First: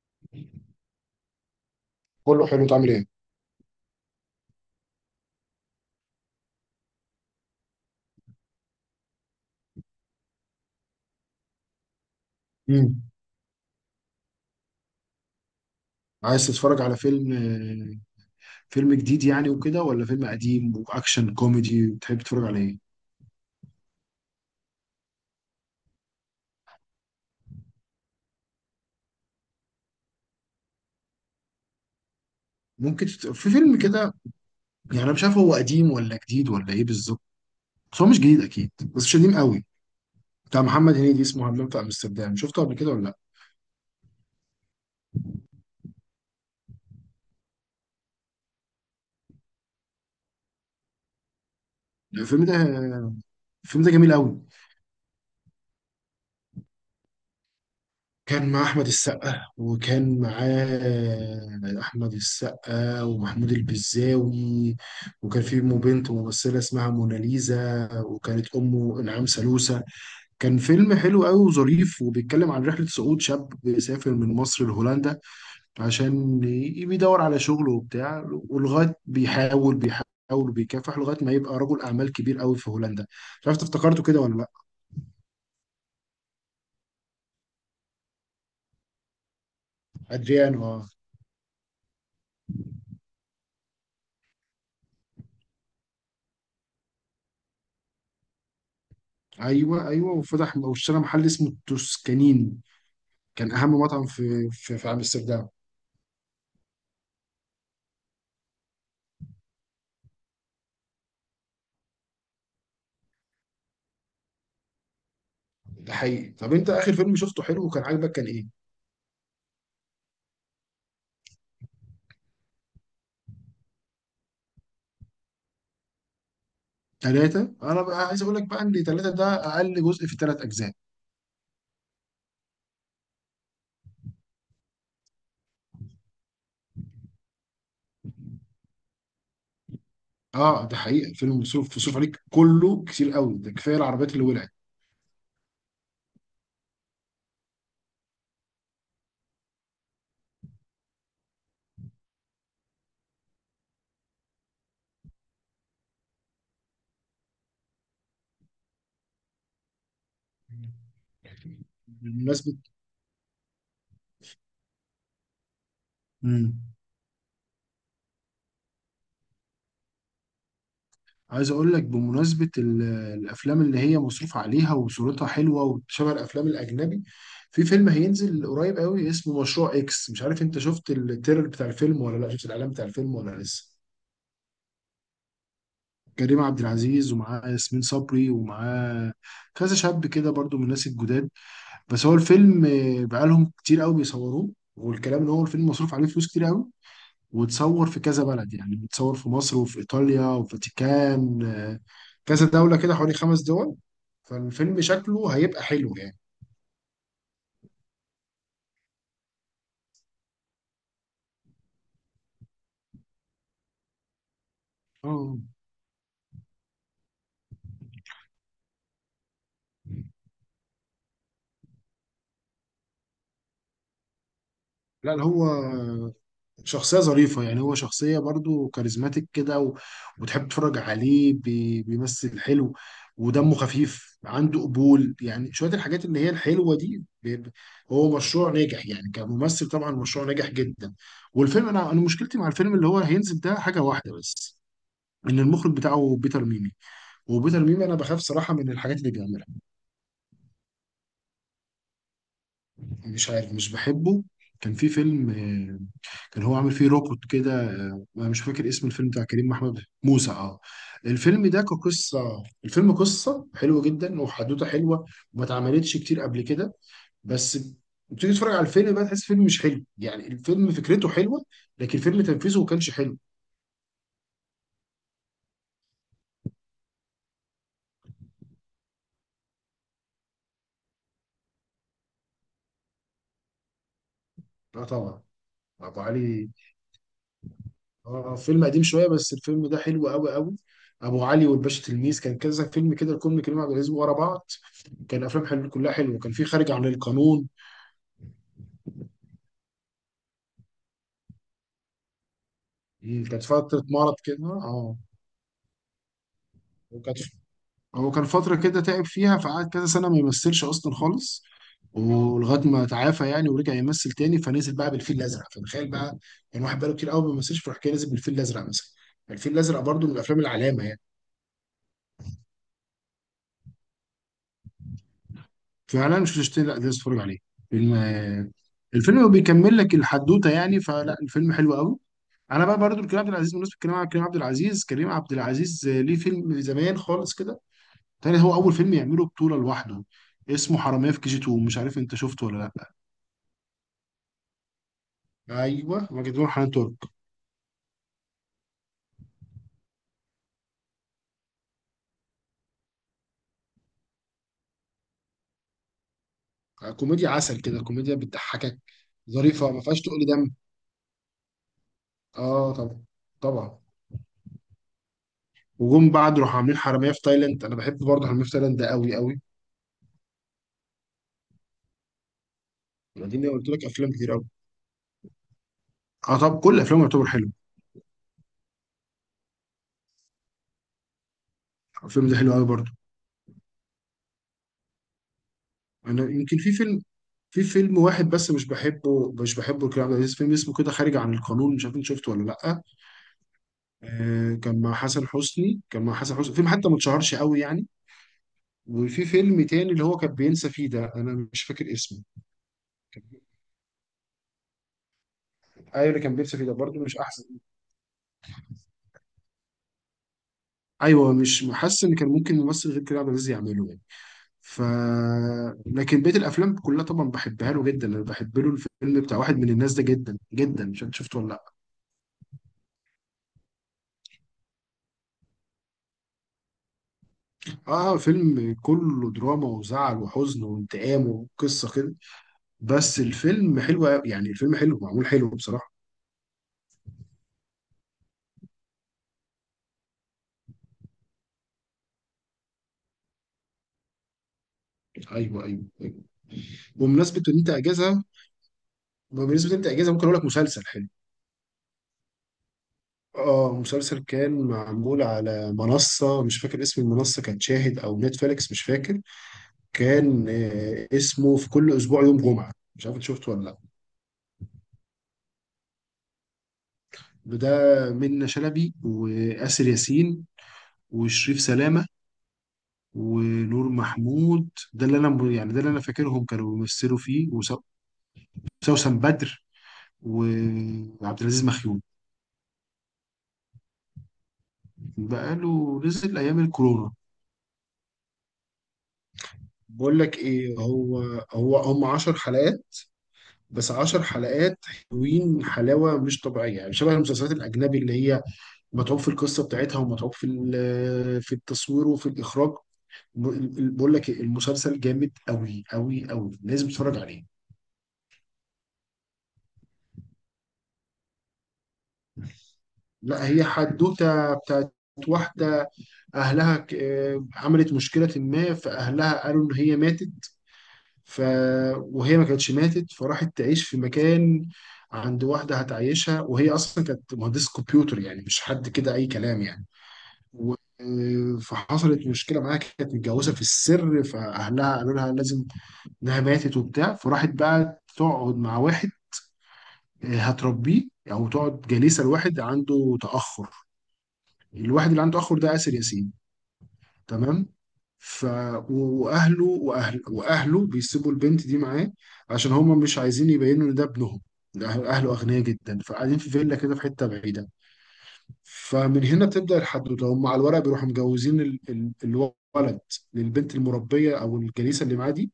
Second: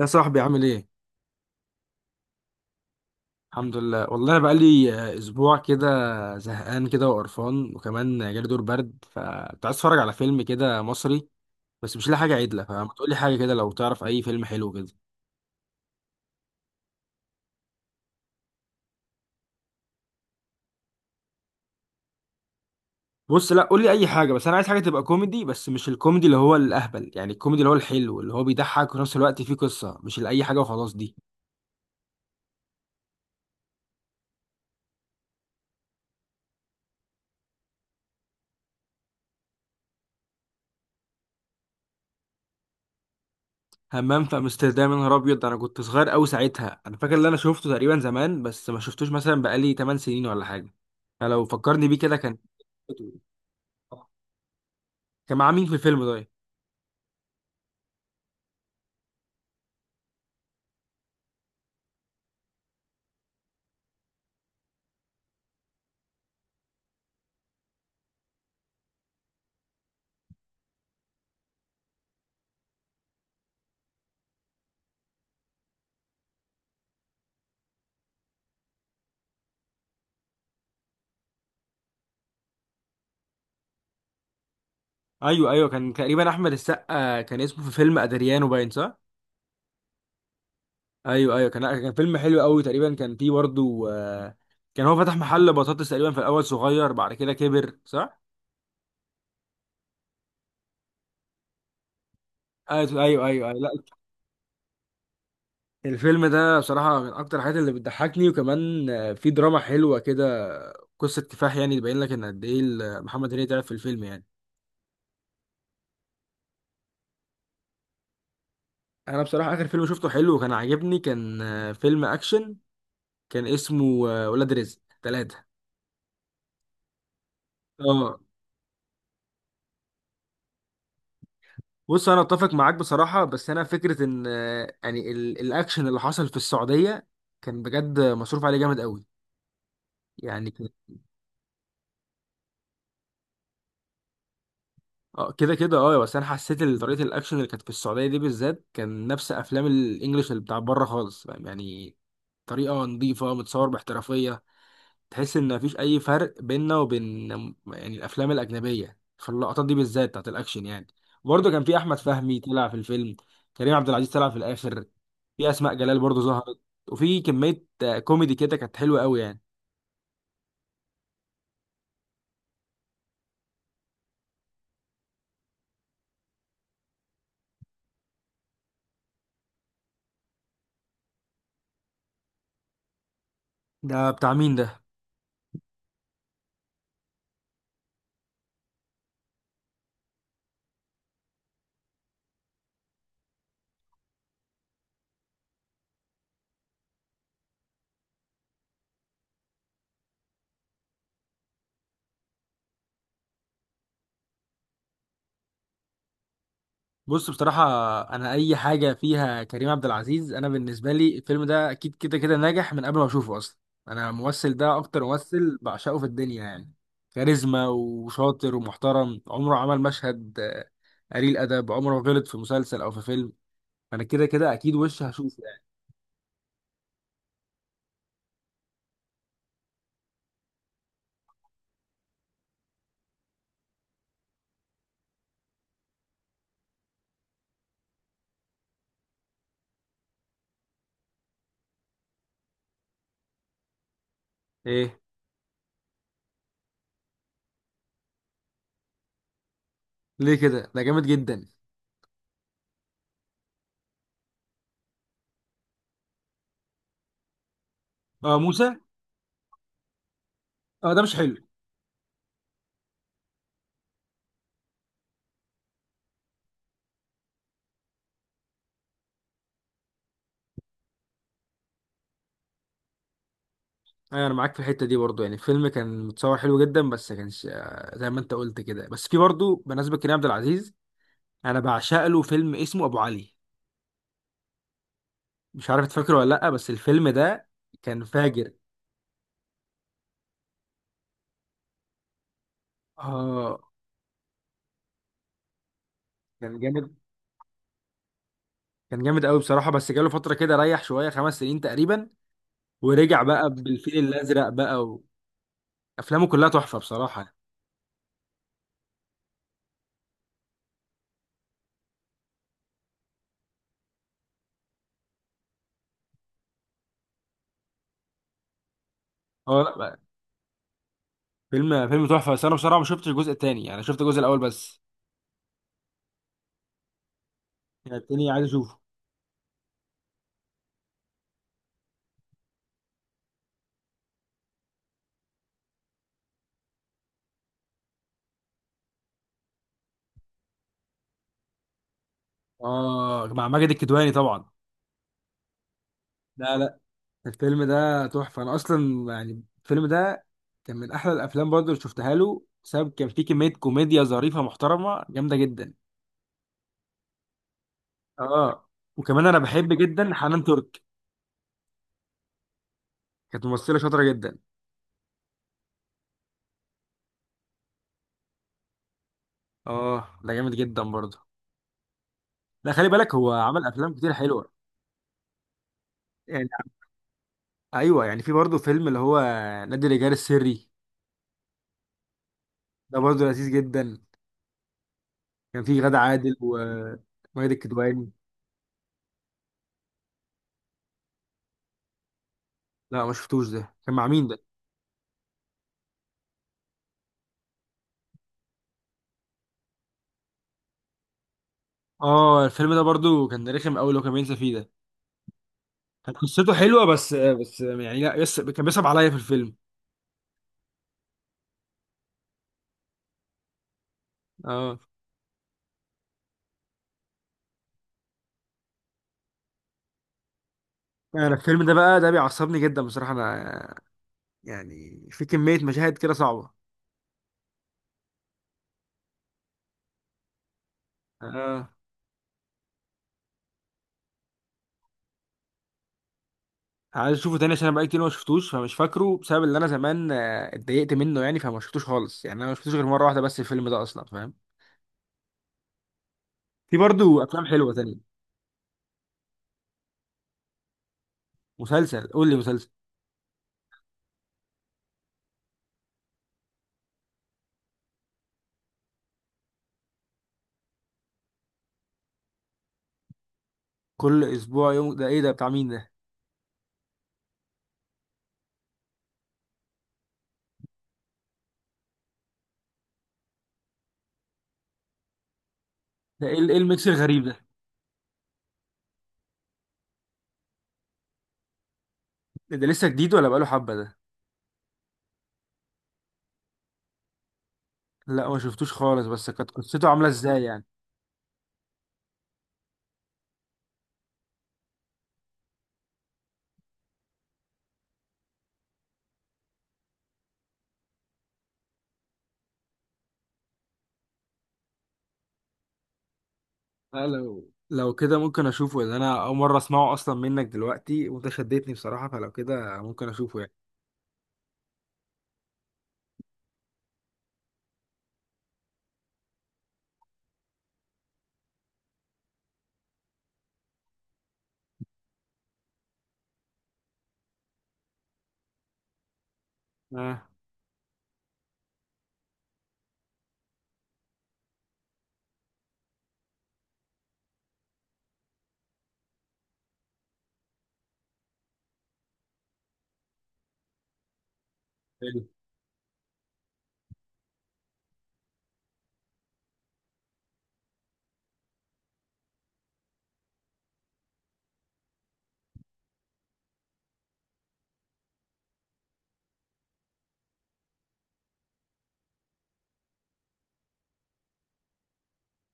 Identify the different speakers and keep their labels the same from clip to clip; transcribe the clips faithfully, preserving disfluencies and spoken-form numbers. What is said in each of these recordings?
Speaker 1: يا صاحبي، عامل ايه؟
Speaker 2: كله حلو تعمل ايه.
Speaker 1: الحمد لله، والله انا بقالي آه، اسبوع كده. زهقان كده وقرفان، وكمان جالي دور برد، فكنت عايز اتفرج على فيلم كده مصري بس مش لاقي حاجه عدله. فما
Speaker 2: امم
Speaker 1: تقول لي حاجه كده لو تعرف اي فيلم حلو كده.
Speaker 2: عايز تتفرج على فيلم، آه، فيلم جديد يعني وكده ولا فيلم قديم واكشن كوميدي بتحب تتفرج على ايه؟
Speaker 1: بص، لا قول لي اي حاجه، بس انا عايز حاجه تبقى كوميدي، بس مش الكوميدي اللي هو الاهبل، يعني الكوميدي اللي هو الحلو اللي هو بيضحك وفي نفس الوقت فيه قصه، مش لاي حاجه وخلاص دي.
Speaker 2: ممكن تت... في فيلم كده، يعني انا مش عارف هو قديم ولا جديد ولا ايه بالظبط، بس هو مش جديد اكيد بس مش قديم قوي. بتاع محمد هنيدي اسمه همام في امستردام، شفته قبل كده ولا لا؟
Speaker 1: همام في امستردام؟ يا نهار ابيض، انا كنت صغير قوي ساعتها، انا فاكر ان انا شفته تقريبا زمان، بس ما شفتوش مثلا بقالي 8 سنين ولا حاجه. انا لو فكرني بيه كده كان
Speaker 2: الفيلم ده الفيلم ده جميل قوي.
Speaker 1: كان معاه مين في الفيلم ده؟
Speaker 2: كان مع أحمد السقا، وكان معاه أحمد السقا ومحمود البزاوي، وكان في أمه بنت ممثلة اسمها موناليزا، وكانت أمه إنعام سالوسة. كان فيلم حلو قوي وظريف، وبيتكلم عن رحلة صعود شاب بيسافر من مصر لهولندا عشان ي- بيدور على شغل وبتاع، ولغاية بيحاول بيحاول وبيكافح لغاية ما يبقى رجل أعمال كبير قوي في هولندا. مش عارف إنت افتكرته كده ولا لأ.
Speaker 1: ايوه، ايوه، كان تقريبا احمد السقا، كان اسمه في فيلم ادريانو، باين صح.
Speaker 2: أدريان اه.
Speaker 1: ايوه، ايوه، كان كان فيلم حلو قوي، تقريبا كان فيه برضه آه، كان هو فتح محل بطاطس تقريبا في الاول صغير، بعد كده كبر، صح.
Speaker 2: ايوه ايوه، وفتح واشترى محل اسمه التوسكانين،
Speaker 1: ايوه، ايوه، ايوه،
Speaker 2: كان
Speaker 1: أيوة. لا.
Speaker 2: اهم مطعم في في, في امستردام.
Speaker 1: الفيلم ده بصراحة من أكتر الحاجات اللي بتضحكني، وكمان آه، في دراما حلوة كده، قصة كفاح، يعني تبين لك إن قد إيه ال- محمد هنيدي تعب في الفيلم يعني.
Speaker 2: ده حقيقي. طب انت اخر فيلم شفته حلو وكان عاجبك كان ايه؟
Speaker 1: أنا بصراحة آخر فيلم شفته حلو وكان عاجبني كان آه، فيلم أكشن. كان اسمه آه، ولاد رزق ثلاثة.
Speaker 2: ثلاثة؟ انا بقى
Speaker 1: اه.
Speaker 2: عايز اقول لك بقى ان ثلاثة ده اقل جزء في ثلاث اجزاء.
Speaker 1: بص، أنا أتفق معاك بصراحة، بس أنا فكرة إن آه، يعني ال- الأكشن اللي حصل في السعودية كان بجد مصروف عليه جامد قوي يعني.
Speaker 2: اه ده حقيقي، الفيلم مصروف مصروف عليك كله كتير قوي، ده كفايه العربيات اللي ولعت.
Speaker 1: اه كده كده اه، بس انا حسيت ان طريقه الاكشن اللي كانت في السعوديه دي بالذات كان نفس افلام الانجليش اللي بتاع بره خالص، فاهم يعني. طريقه نظيفه، متصور باحترافيه. تحس ان مفيش اي فرق بيننا وبين، يعني الافلام الاجنبيه في اللقطات دي بالذات بتاعت الاكشن يعني. برضه كان في احمد فهمي
Speaker 2: بالمناسبة،
Speaker 1: طلع في الفيلم. كريم عبد العزيز طلع في الاخر. في اسماء جلال برضه ظهرت.
Speaker 2: مم،
Speaker 1: وفي كميه آه، كوميدي كده كانت حلوه قوي يعني.
Speaker 2: عايز اقول لك بمناسبه ال- الافلام اللي هي مصروف عليها وصورتها حلوه وشبه الافلام الاجنبي، في فيلم هينزل قريب قوي اسمه مشروع اكس. مش عارف انت شفت التريلر بتاع الفيلم ولا لا، شفت الاعلان بتاع الفيلم ولا لسه؟
Speaker 1: ده بتاع مين ده؟
Speaker 2: كريم عبد العزيز ومعاه ياسمين صبري، ومعاه كذا شاب كده برضو من الناس الجداد. بس هو الفيلم، آه، بقالهم كتير قوي بيصوروه، والكلام ان هو الفيلم مصروف عليه فلوس كتير قوي، وتصور في كذا بلد، يعني بتصور في مصر وفي إيطاليا وفاتيكان، آه، كذا دولة كده، حوالي خمس دول. فالفيلم شكله هيبقى حلو يعني.
Speaker 1: بص، بصراحة أنا أي حاجة فيها كريم عبد العزيز، أنا بالنسبة لي الفيلم ده أكيد كده كده ناجح من قبل ما أشوفه أصلا. أنا الممثل ده أكتر
Speaker 2: اه،
Speaker 1: ممثل بعشقه في الدنيا يعني. كاريزما وشاطر ومحترم، عمره عمل مشهد آه، قليل أدب، عمره ما غلط في مسلسل أو في فيلم. أنا كده كده أكيد وش
Speaker 2: لا لا،
Speaker 1: هشوفه
Speaker 2: هو
Speaker 1: يعني.
Speaker 2: شخصية ظريفة يعني، هو شخصية برضو كاريزماتيك كده و- وتحب تتفرج عليه بي- بيمثل حلو، ودمه خفيف، عنده قبول يعني، شوية الحاجات اللي هي الحلوة دي بي- ب- هو مشروع ناجح يعني، كممثل طبعا مشروع ناجح جدا. والفيلم، انا انا مشكلتي مع الفيلم اللي هو هينزل ده حاجة واحدة بس،
Speaker 1: إيه؟
Speaker 2: ان المخرج بتاعه بيتر ميمي، وبيتر ميمي انا بخاف صراحه من الحاجات اللي بيعملها.
Speaker 1: ليه كده؟ ده جامد جدا.
Speaker 2: مش عارف، مش بحبه. كان في فيلم، آه، كان هو عامل فيه روبوت كده، آه، انا
Speaker 1: أه
Speaker 2: مش فاكر
Speaker 1: موسى.
Speaker 2: اسم الفيلم، بتاع كريم محمود موسى اه.
Speaker 1: أه ده مش حلو.
Speaker 2: الفيلم ده كقصه، الفيلم قصه حلوه جدا وحدوته حلوه، وما اتعملتش كتير قبل كده، بس بتيجي تتفرج على الفيلم بقى تحس فيلم مش حلو، يعني الفيلم فكرته حلوه لكن فيلم تنفيذه ما كانش حلو.
Speaker 1: أيوة، أنا معاك في الحتة دي برضو، يعني الفيلم كان متصور حلو جدا بس كانش آه، زي ما أنت قلت كده، بس في برضو بمناسبة كريم عبد العزيز، انا بعشق له فيلم اسمه ابو علي.
Speaker 2: لا طبعا،
Speaker 1: مش عارف
Speaker 2: ابو
Speaker 1: تفكره ولا لا،
Speaker 2: علي.
Speaker 1: بس الفيلم ده كان
Speaker 2: اه
Speaker 1: فاجر.
Speaker 2: فيلم قديم شويه، بس الفيلم ده حلو قوي قوي. ابو علي والباشا تلميذ، كان كذا فيلم كده لكل
Speaker 1: اه
Speaker 2: كريم عبد العزيز ورا بعض، كان افلام حلو كلها حلوه، كان في
Speaker 1: كان
Speaker 2: خارج عن
Speaker 1: جامد،
Speaker 2: القانون.
Speaker 1: كان جامد قوي بصراحه، بس جاله فتره كده، ريح شويه خمس سنين تقريبا، ورجع
Speaker 2: مم، كانت
Speaker 1: بقى
Speaker 2: فتره
Speaker 1: بالفيل
Speaker 2: مرض كده
Speaker 1: الازرق
Speaker 2: اه.
Speaker 1: بقى. وافلامه كلها تحفه
Speaker 2: وكانت،
Speaker 1: بصراحه.
Speaker 2: هو كان فتره كده تعب فيها فقعد كذا سنه ما يمثلش اصلا خالص، ولغايه ما تعافى يعني ورجع يمثل تاني، فنزل بقى بالفيل الازرق، فتخيل بقى، يعني واحد بقاله كتير قوي ما بيمثلش فراح كده نزل بالفيل الازرق مثلا، الفيل
Speaker 1: اه، لا
Speaker 2: الازرق
Speaker 1: بقى،
Speaker 2: برضه من الافلام العلامه يعني.
Speaker 1: فيلم فيلم تحفه، بس انا بصراحه ما شفتش الجزء الثاني، يعني شفت الجزء الاول بس.
Speaker 2: فعلا مش هتشتري، لا لازم تتفرج عليه. فيلم،
Speaker 1: يعني التاني عايز
Speaker 2: آه،
Speaker 1: اشوفه.
Speaker 2: الفيلم بيكمل لك الحدوته يعني، فلا الفيلم حلو قوي. انا بقى برضو الكريم عبد العزيز، بالنسبه لكريم عبد- كريم عبد العزيز، كريم عبد العزيز آه، ليه فيلم زمان خالص كده تاني، هو اول فيلم يعمله بطوله لوحده اسمه حراميه في كي جي اتنين، مش عارف انت شفته ولا لا.
Speaker 1: اه، مع ماجد الكدواني طبعا.
Speaker 2: ايوه مجدون
Speaker 1: لا،
Speaker 2: حنان
Speaker 1: لا.
Speaker 2: ترك.
Speaker 1: الفيلم ده تحفة، أنا أصلا يعني الفيلم ده كان من أحلى الأفلام برضه اللي شفتها له، بسبب كان فيه كمية كوميديا ظريفة محترمة جامدة جدا.
Speaker 2: آه، كوميديا عسل كده، كوميديا
Speaker 1: آه.
Speaker 2: بتضحكك.
Speaker 1: وكمان أنا
Speaker 2: ظريفه
Speaker 1: بحب
Speaker 2: ما فيهاش
Speaker 1: جدا
Speaker 2: تقل
Speaker 1: حنان
Speaker 2: دم.
Speaker 1: ترك.
Speaker 2: اه طبعا.
Speaker 1: كانت ممثلة
Speaker 2: طبعا.
Speaker 1: شاطرة جدا.
Speaker 2: وجم بعد راحوا عاملين حراميه في تايلاند، انا بحب برضه حراميه في تايلاند ده قوي قوي.
Speaker 1: آه ده جامد جدا برضه. لا، خلي بالك هو
Speaker 2: دي
Speaker 1: عمل
Speaker 2: قلت لك
Speaker 1: أفلام
Speaker 2: افلام
Speaker 1: كتير
Speaker 2: كتير.
Speaker 1: حلوة
Speaker 2: اه
Speaker 1: يعني.
Speaker 2: طب كل افلامه يعتبر حلو.
Speaker 1: أيوه، يعني في برضه فيلم اللي هو نادي الرجال السري.
Speaker 2: الفيلم ده حلو قوي برضه.
Speaker 1: ده برضه لذيذ جدا. كان فيه غادة
Speaker 2: انا
Speaker 1: عادل
Speaker 2: يمكن في
Speaker 1: وماجد
Speaker 2: فيلم، في فيلم
Speaker 1: الكدواني.
Speaker 2: واحد بس مش بحبه، مش بحبه لكريم عبد العزيز، فيلم اسمه كده خارج عن القانون، مش عارف انت شفته ولا لا.
Speaker 1: لا، ما شفتوش، ده كان مع مين ده؟
Speaker 2: آه كان مع حسن حسني، كان مع حسن حسني فيلم حتى ما اتشهرش قوي يعني. وفي فيلم تاني اللي هو كان بينسى فيه ده، انا مش فاكر اسمه.
Speaker 1: آه الفيلم ده برضه
Speaker 2: كان-
Speaker 1: كان رخم أوي لو كان بينسى فيه ده.
Speaker 2: ايوه
Speaker 1: كانت
Speaker 2: اللي كان
Speaker 1: قصته
Speaker 2: بينسى فيه ده
Speaker 1: حلوه،
Speaker 2: برضه
Speaker 1: بس
Speaker 2: مش احسن.
Speaker 1: بس يعني لا يس... كان بيصعب عليا في الفيلم.
Speaker 2: ايوه، مش حاسس ان كان ممكن ممثل غير كريم عبد العزيز يعمله يعني.
Speaker 1: اه.
Speaker 2: ف لكن بقيه الافلام كلها طبعا بحبها له جدا، انا بحب له الفيلم بتاع واحد من الناس ده جدا جدا، مش عارف
Speaker 1: انا
Speaker 2: شفته ولا
Speaker 1: الفيلم ده
Speaker 2: لأ.
Speaker 1: بقى، ده بيعصبني جدا بصراحه انا، يعني في كميه مشاهد كده صعبه.
Speaker 2: اه فيلم كله دراما وزعل وحزن وانتقام
Speaker 1: اه،
Speaker 2: وقصه كده، بس الفيلم حلو أوي، يعني الفيلم حلو معمول حلو بصراحه.
Speaker 1: عايز اشوفه تاني، عشان انا بقالي كتير ما شفتوش، فمش فاكره بسبب اللي انا زمان آه، اتضايقت منه يعني، فما شفتوش خالص، يعني انا ما شفتوش غير مره واحده بس الفيلم ده اصلا، فاهم.
Speaker 2: ايوه ايوه ايوه.
Speaker 1: في برضو
Speaker 2: وبمناسبه
Speaker 1: افلام
Speaker 2: ان انت
Speaker 1: حلوه تانية.
Speaker 2: اجازه، بمناسبه ان انت اجازه ممكن اقول لك مسلسل حلو.
Speaker 1: مسلسل، قول لي مسلسل.
Speaker 2: اه مسلسل كان معمول على منصه، مش فاكر اسم المنصه، كانت شاهد او نتفليكس مش فاكر. كان آه اسمه في كل اسبوع يوم جمعه، مش عارف انت شفته ولا لا.
Speaker 1: كل اسبوع يوم ده ايه ده، بتاع مين ده؟
Speaker 2: ده منة شلبي وآسر ياسين وشريف سلامه ونور محمود، ده اللي انا يعني ده اللي انا
Speaker 1: ده ايه
Speaker 2: فاكرهم
Speaker 1: ال- ايه
Speaker 2: كانوا
Speaker 1: الميكس
Speaker 2: بيمثلوا
Speaker 1: الغريب ده؟
Speaker 2: فيه وسو- وسوسن بدر وعبد العزيز مخيون.
Speaker 1: ده لسه جديد ولا بقاله حبه ده؟
Speaker 2: بقاله نزل ايام الكورونا.
Speaker 1: لا، ما شفتوش خالص، بس كانت قصته عامله
Speaker 2: بقول لك
Speaker 1: ازاي يعني؟
Speaker 2: ايه، هو هو هم عشر حلقات، بس عشر حلقات حلوين حلاوه مش طبيعيه يعني، شبه المسلسلات الاجنبي اللي هي متعوب في القصه بتاعتها ومتعوب في ال- في التصوير وفي الاخراج. ب- بقول لك إيه، المسلسل جامد قوي قوي قوي، لازم
Speaker 1: لا،
Speaker 2: تتفرج عليه.
Speaker 1: لو لو كده ممكن اشوفه، لان انا اول مره اسمعه اصلا منك دلوقتي، وانت شدتني بصراحه، فلو كده ممكن اشوفه
Speaker 2: لا
Speaker 1: يعني.
Speaker 2: هي حدوته بتاعت واحده، اهلها ك- آه، عملت مشكله ما فاهلها قالوا ان هي ماتت ف... وهي ما كانتش ماتت، فراحت تعيش في مكان عند واحده هتعيشها، وهي اصلا كانت مهندسه كمبيوتر يعني مش حد كده اي كلام يعني.
Speaker 1: اه.
Speaker 2: و... آه، فحصلت مشكله معاها، كانت متجوزه في السر، فاهلها قالوا لها لازم انها ماتت وبتاع، فراحت بقى تقعد مع واحد، آه، هتربيه او تقعد جليسه لواحد عنده تاخر، الواحد
Speaker 1: حلو.
Speaker 2: اللي عنده تاخر ده آسر ياسين. تمام. ف و- واهله واهل واهله بيسيبوا البنت دي معاه عشان هما مش عايزين يبينوا ان ده ابنهم، ده أهل- اهله اغنياء جدا، فقاعدين في فيلا كده في حته بعيده. فمن هنا بتبدا الحدوته، هم على الورق بيروحوا مجوزين ال... ال... الولد للبنت المربيه او الجليسه اللي معاه دي،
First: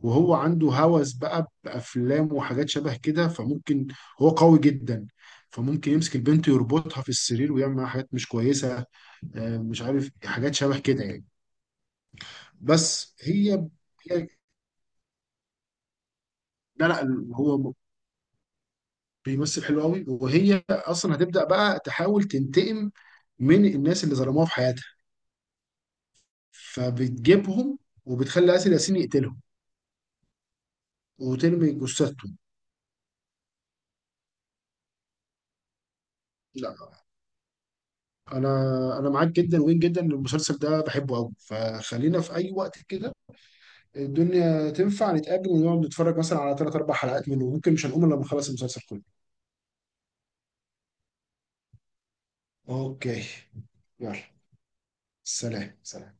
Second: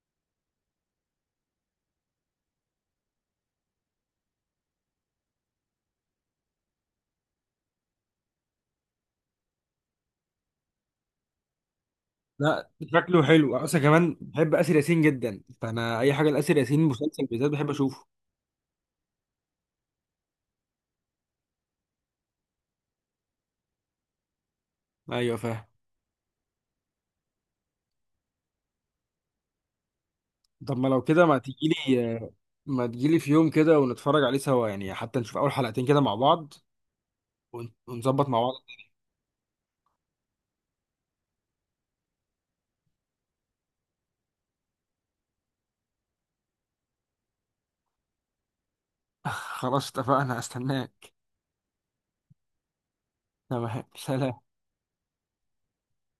Speaker 2: وهو عنده هوس بقى بافلام وحاجات شبه كده، فممكن، هو قوي جدا، فممكن يمسك البنت يربطها في السرير ويعمل معاها حاجات مش كويسه، آه، مش عارف حاجات شبه كده يعني.
Speaker 1: لا
Speaker 2: بس
Speaker 1: شكله حلو
Speaker 2: هي
Speaker 1: اصلا، كمان
Speaker 2: هي
Speaker 1: بحب اسر ياسين جدا، فانا اي حاجه لاسر ياسين
Speaker 2: لا
Speaker 1: مسلسل
Speaker 2: لا،
Speaker 1: بالذات بحب
Speaker 2: هو
Speaker 1: اشوفه.
Speaker 2: بيمثل حلو قوي، وهي اصلا هتبدا بقى تحاول تنتقم من الناس اللي ظلموها في حياتها،
Speaker 1: ايوه فاهم.
Speaker 2: فبتجيبهم وبتخلي آسر ياسين يقتلهم
Speaker 1: طب ما لو كده ما
Speaker 2: وترمي
Speaker 1: تجيلي
Speaker 2: جثتهم.
Speaker 1: ما تجيلي في يوم كده ونتفرج عليه سوا يعني، حتى نشوف اول حلقتين كده مع بعض،
Speaker 2: لا
Speaker 1: ون- ونظبط مع
Speaker 2: انا
Speaker 1: بعض.
Speaker 2: انا معاك جدا وين جدا إن المسلسل ده بحبه قوي، فخلينا في اي وقت كده الدنيا تنفع نتقابل ونقعد نتفرج مثلا على ثلاث اربع حلقات منه، ممكن مش هنقوم الا لما نخلص المسلسل كله.
Speaker 1: خلاص اتفقنا، استناك.
Speaker 2: اوكي.
Speaker 1: تمام،
Speaker 2: يلا.
Speaker 1: سلام.
Speaker 2: سلام سلام.